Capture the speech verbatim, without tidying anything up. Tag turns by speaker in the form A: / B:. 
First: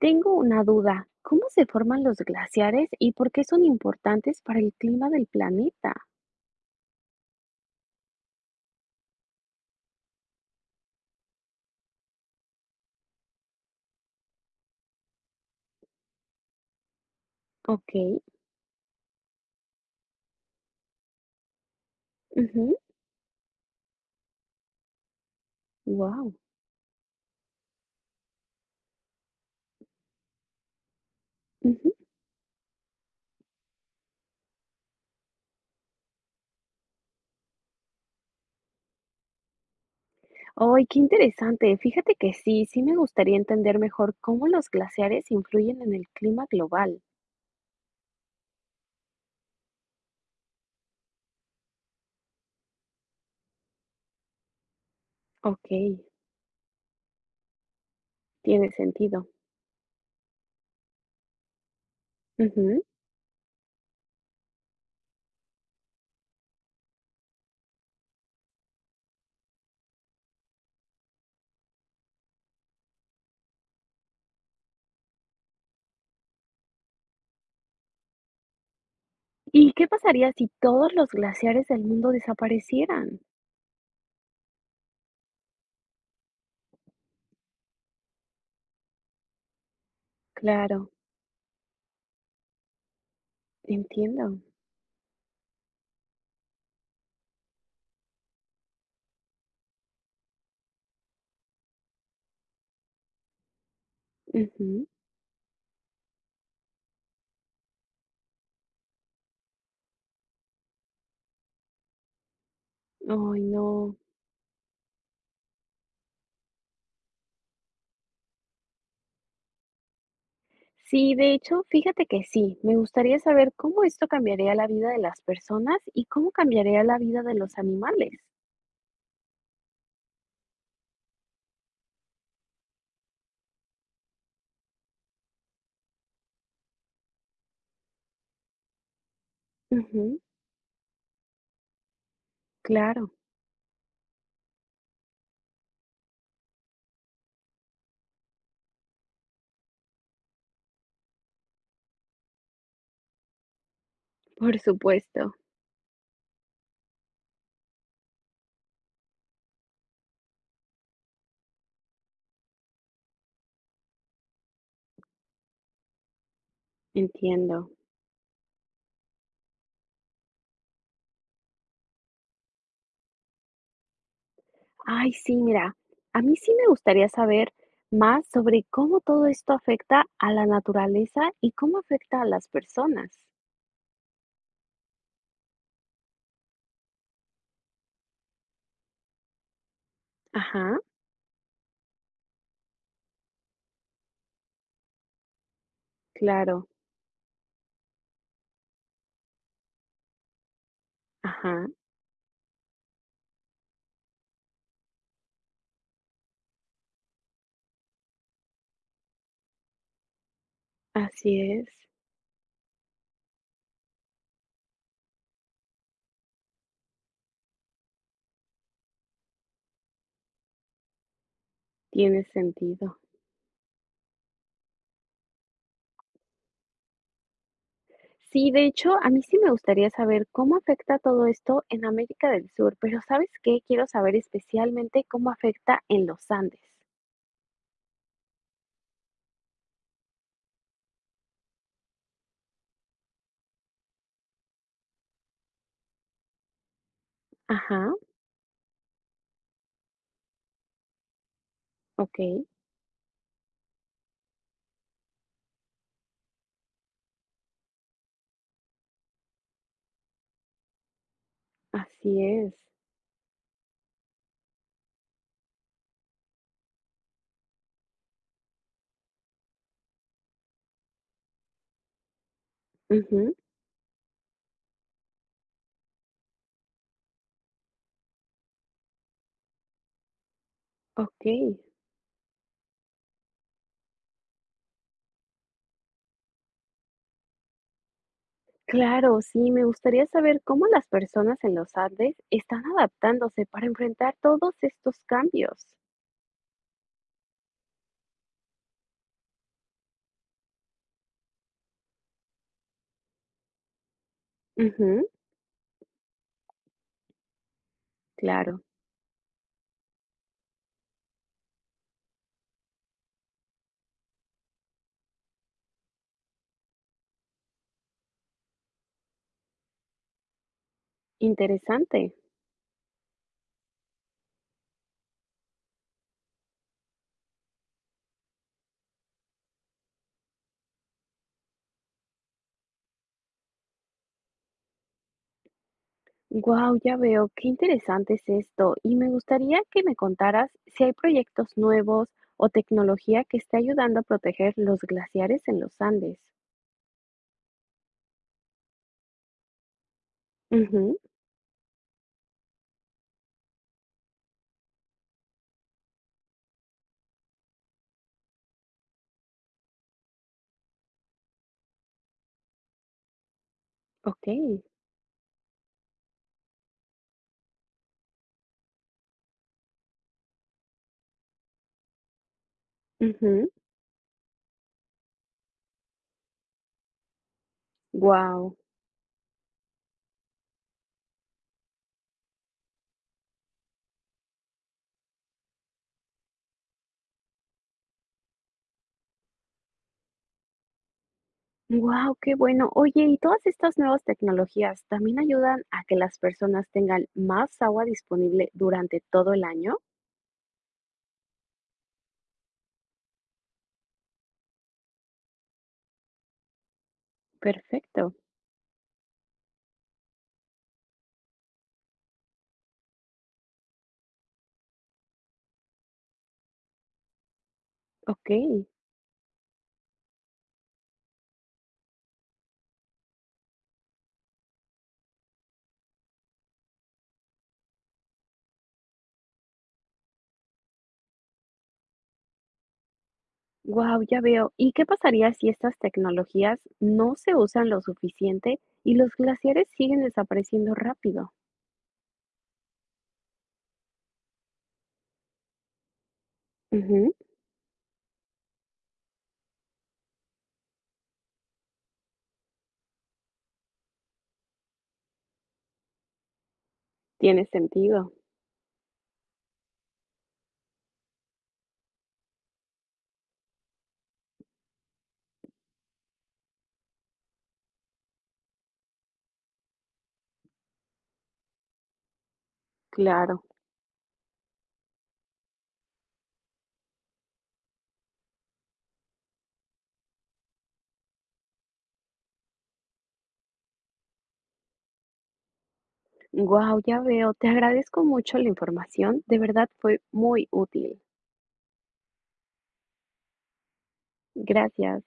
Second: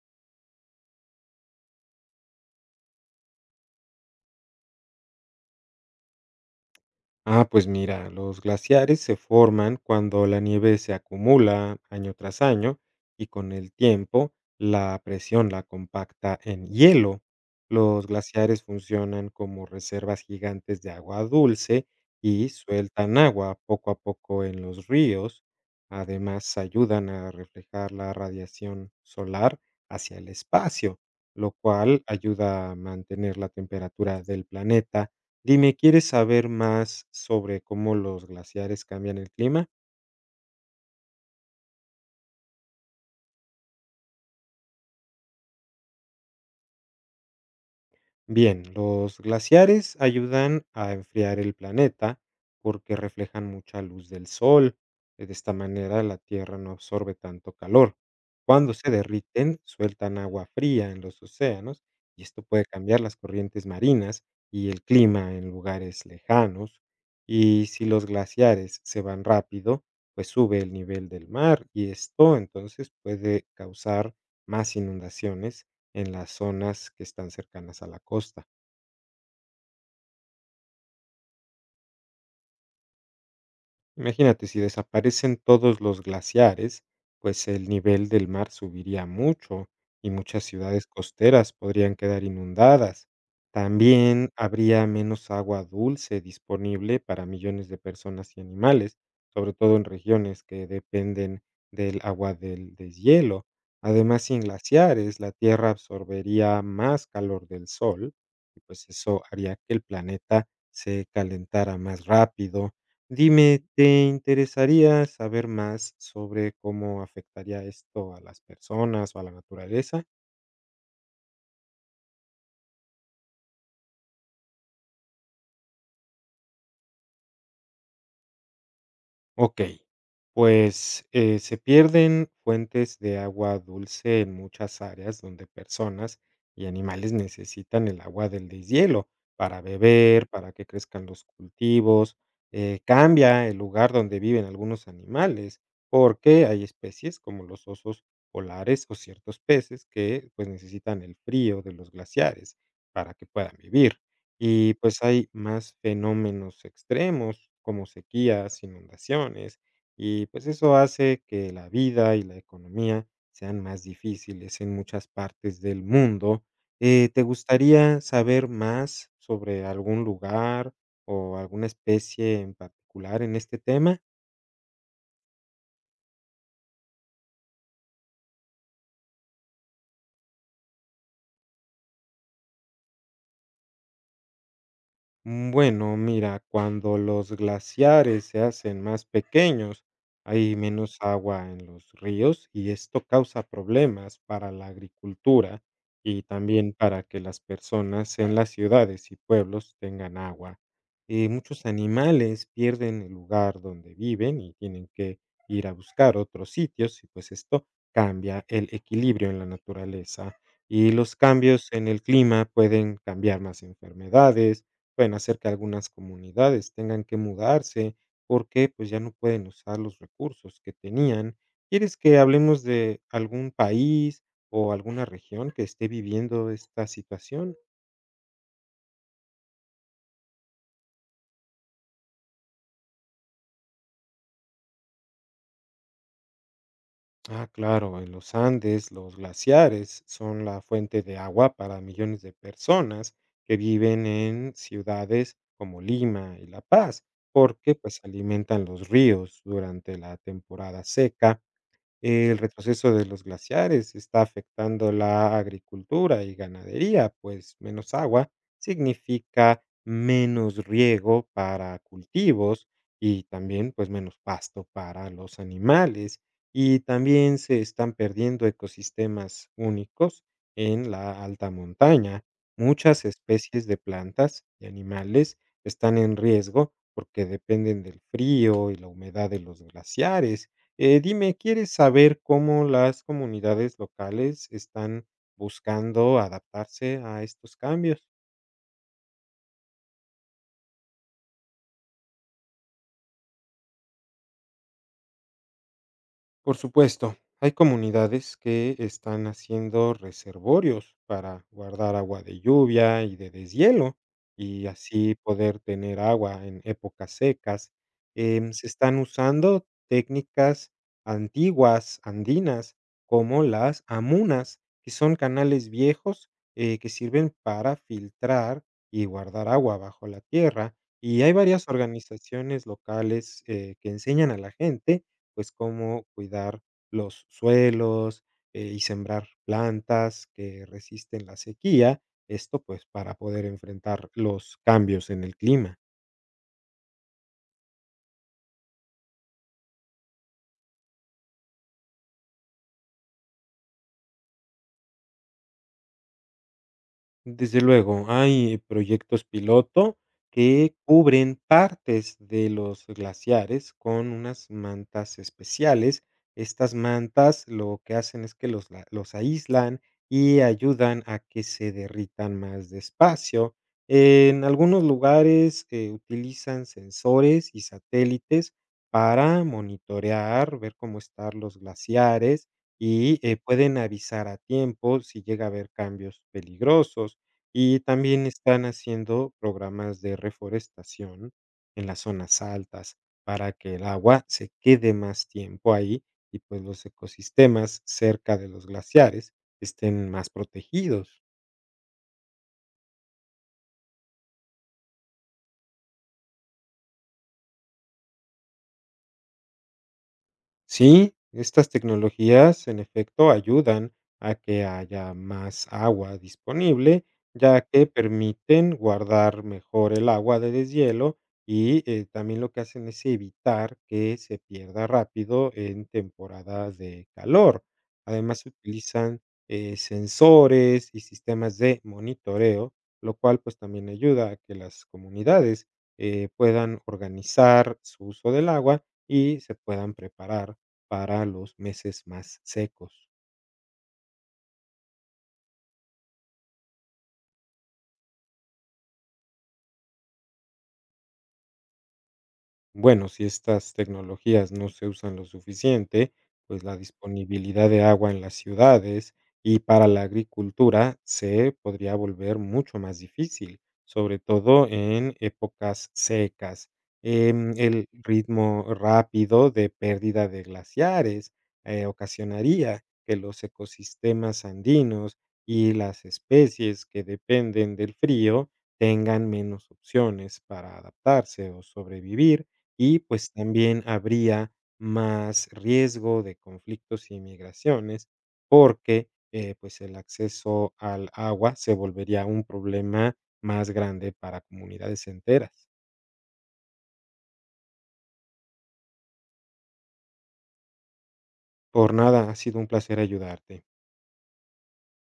A: Tengo una duda. ¿Cómo se forman los glaciares y por qué son importantes para el clima del planeta?
B: Ah, pues mira, los glaciares se forman cuando la nieve se acumula año tras año y con el tiempo la presión la compacta en hielo.
A: Ok.
B: Los glaciares funcionan como reservas gigantes de agua dulce y sueltan agua poco a poco en los ríos.
A: Wow.
B: Además, ayudan a reflejar la radiación solar hacia el espacio, lo cual ayuda a mantener la temperatura del planeta. Dime, ¿quieres saber más sobre cómo los glaciares cambian el clima?
A: ¡Ay, qué interesante! Fíjate que sí, sí me gustaría entender mejor cómo los glaciares influyen en el clima global.
B: Bien, los glaciares ayudan a enfriar el planeta porque reflejan mucha luz del sol. Eh, De esta
A: Ok,
B: manera la Tierra no absorbe tanto calor.
A: tiene
B: Cuando se
A: sentido.
B: derriten, sueltan agua fría en los océanos y esto puede
A: Ujú.
B: cambiar las corrientes marinas y el clima en lugares lejanos. Y si los glaciares se van rápido, pues sube el nivel del mar y esto entonces puede causar más inundaciones en las zonas que están cercanas a la costa.
A: ¿Y qué pasaría si todos los glaciares del mundo desaparecieran?
B: Imagínate, si desaparecen todos los glaciares, pues el nivel del mar subiría mucho y muchas
A: Claro,
B: ciudades costeras podrían quedar inundadas. También
A: entiendo.
B: habría menos agua dulce disponible para millones de personas y animales, sobre todo en regiones que dependen del agua del deshielo. Además, sin
A: Ujú.
B: glaciares, la Tierra absorbería más calor del Sol y pues eso haría que el planeta se calentara más rápido.
A: Ay,
B: Dime,
A: no.
B: ¿te interesaría saber más sobre cómo afectaría esto a las personas o a la naturaleza?
A: Sí, de hecho, fíjate que sí. Me gustaría saber cómo esto cambiaría la vida de las personas y cómo cambiaría la vida de los animales.
B: Ok, pues, eh, se pierden fuentes de agua dulce en muchas áreas donde personas y animales necesitan el agua del deshielo para
A: Ujú,
B: beber, para que crezcan los cultivos, eh,
A: claro,
B: cambia el lugar donde viven algunos animales, porque hay especies como los osos polares o ciertos peces que, pues, necesitan el frío de los glaciares para que puedan vivir.
A: por
B: Y pues hay
A: supuesto,
B: más fenómenos extremos como sequías, inundaciones, y pues eso hace que la vida y la economía sean más difíciles en muchas partes del mundo. Eh, ¿te
A: entiendo.
B: gustaría saber más sobre algún lugar o alguna especie en particular en este tema?
A: Ay, sí, mira, a mí sí me gustaría saber más sobre cómo todo esto afecta a la naturaleza y cómo afecta a las personas.
B: Mm, Bueno, mira, cuando los glaciares se hacen más pequeños, hay
A: Ajá,
B: menos agua en los ríos y esto causa problemas para la agricultura y
A: claro,
B: también para que las personas en las ciudades y pueblos tengan agua. Eh, muchos
A: ajá,
B: animales pierden el lugar donde viven y tienen que ir a buscar otros sitios y pues esto cambia el equilibrio en la naturaleza. Y los
A: así es,
B: cambios en el clima pueden cambiar más enfermedades. Pueden hacer que algunas comunidades tengan que mudarse porque pues ya no pueden usar los recursos que tenían. ¿Quieres que
A: tiene
B: hablemos
A: sentido.
B: de algún país o alguna región que esté viviendo esta situación?
A: Sí, de hecho, a mí sí me gustaría saber cómo afecta todo esto en América del Sur, pero ¿sabes qué? Quiero saber especialmente cómo afecta en los Andes.
B: Ah, claro, en los Andes los glaciares son la fuente de agua para millones de personas que viven en ciudades como Lima y La Paz, porque
A: Ajá,
B: pues alimentan los ríos durante la temporada seca.
A: ok,
B: El retroceso de los glaciares está afectando la agricultura y ganadería, pues menos agua significa menos riego para
A: así es.
B: cultivos y también pues menos pasto para los animales. Y también se están perdiendo ecosistemas únicos en la alta montaña. Muchas
A: Ujú,
B: especies de plantas y animales están en riesgo porque dependen del frío y la humedad de los glaciares. eh,
A: ok,
B: dime, ¿quieres saber cómo las comunidades locales están buscando adaptarse a estos cambios?
A: claro, sí, me gustaría saber cómo las personas en los Andes están adaptándose para enfrentar todos estos cambios.
B: Por supuesto, hay comunidades que están haciendo reservorios para guardar agua de lluvia y de deshielo y
A: Ujú,
B: así poder tener agua en épocas secas. Em,
A: claro,
B: se están usando técnicas antiguas andinas como las amunas, que son canales viejos eh, que sirven para filtrar y guardar agua bajo la tierra. Y hay varias
A: interesante.
B: organizaciones locales eh, que enseñan a la gente pues, cómo cuidar los suelos, eh, y sembrar plantas que resisten la sequía, esto, pues, para poder enfrentar los cambios en el clima.
A: Wow, ya veo, qué interesante es esto. Y me gustaría que me contaras si hay proyectos nuevos o tecnología que esté ayudando a proteger los glaciares en los Andes.
B: Desde luego, hay proyectos piloto que
A: Ujú,
B: cubren partes de los glaciares con unas mantas especiales. Estas mantas lo que hacen es que los, la- los aíslan y ayudan a que se derritan más despacio.
A: ok.
B: En algunos lugares eh, utilizan sensores y satélites para monitorear, ver cómo están los glaciares y eh, pueden avisar a tiempo si llega a haber cambios peligrosos. Y también
A: Wow.
B: están haciendo programas de reforestación en las zonas altas para que el agua se quede más tiempo ahí y, pues, los ecosistemas cerca de los glaciares estén más protegidos.
A: Wow, qué bueno. Oye, ¿y todas estas nuevas tecnologías también ayudan a que las personas tengan más agua disponible durante todo el año?
B: Sí, estas tecnologías en efecto ayudan a que haya más agua disponible, ya que
A: Perfecto.
B: permiten guardar mejor el agua de deshielo y eh, también lo que hacen es evitar que se pierda rápido en temporadas de calor.
A: Ok.
B: Además, utilizan eh, sensores y sistemas de monitoreo, lo cual pues también ayuda a que las comunidades eh, puedan organizar su uso del agua y se puedan preparar para los meses más secos.
A: Wow, ya veo. ¿Y qué pasaría si estas tecnologías no se usan lo suficiente y los glaciares siguen desapareciendo rápido?
B: Bueno, si estas tecnologías no se usan lo suficiente, pues la
A: Ujú,
B: disponibilidad de agua en las ciudades y para la agricultura se podría volver mucho más difícil, sobre todo en épocas secas.
A: tiene
B: Em, el
A: sentido,
B: ritmo rápido de pérdida de glaciares eh, ocasionaría que los ecosistemas andinos y las especies que dependen del frío tengan menos opciones para adaptarse o sobrevivir y, pues,
A: claro.
B: también habría más riesgo de conflictos y migraciones, porque, eh, pues, el acceso al agua se volvería un problema más grande para comunidades enteras.
A: Wow, ya veo. Te agradezco mucho la información. De verdad fue muy útil.
B: Por nada, ha sido un placer ayudarte.
A: Gracias.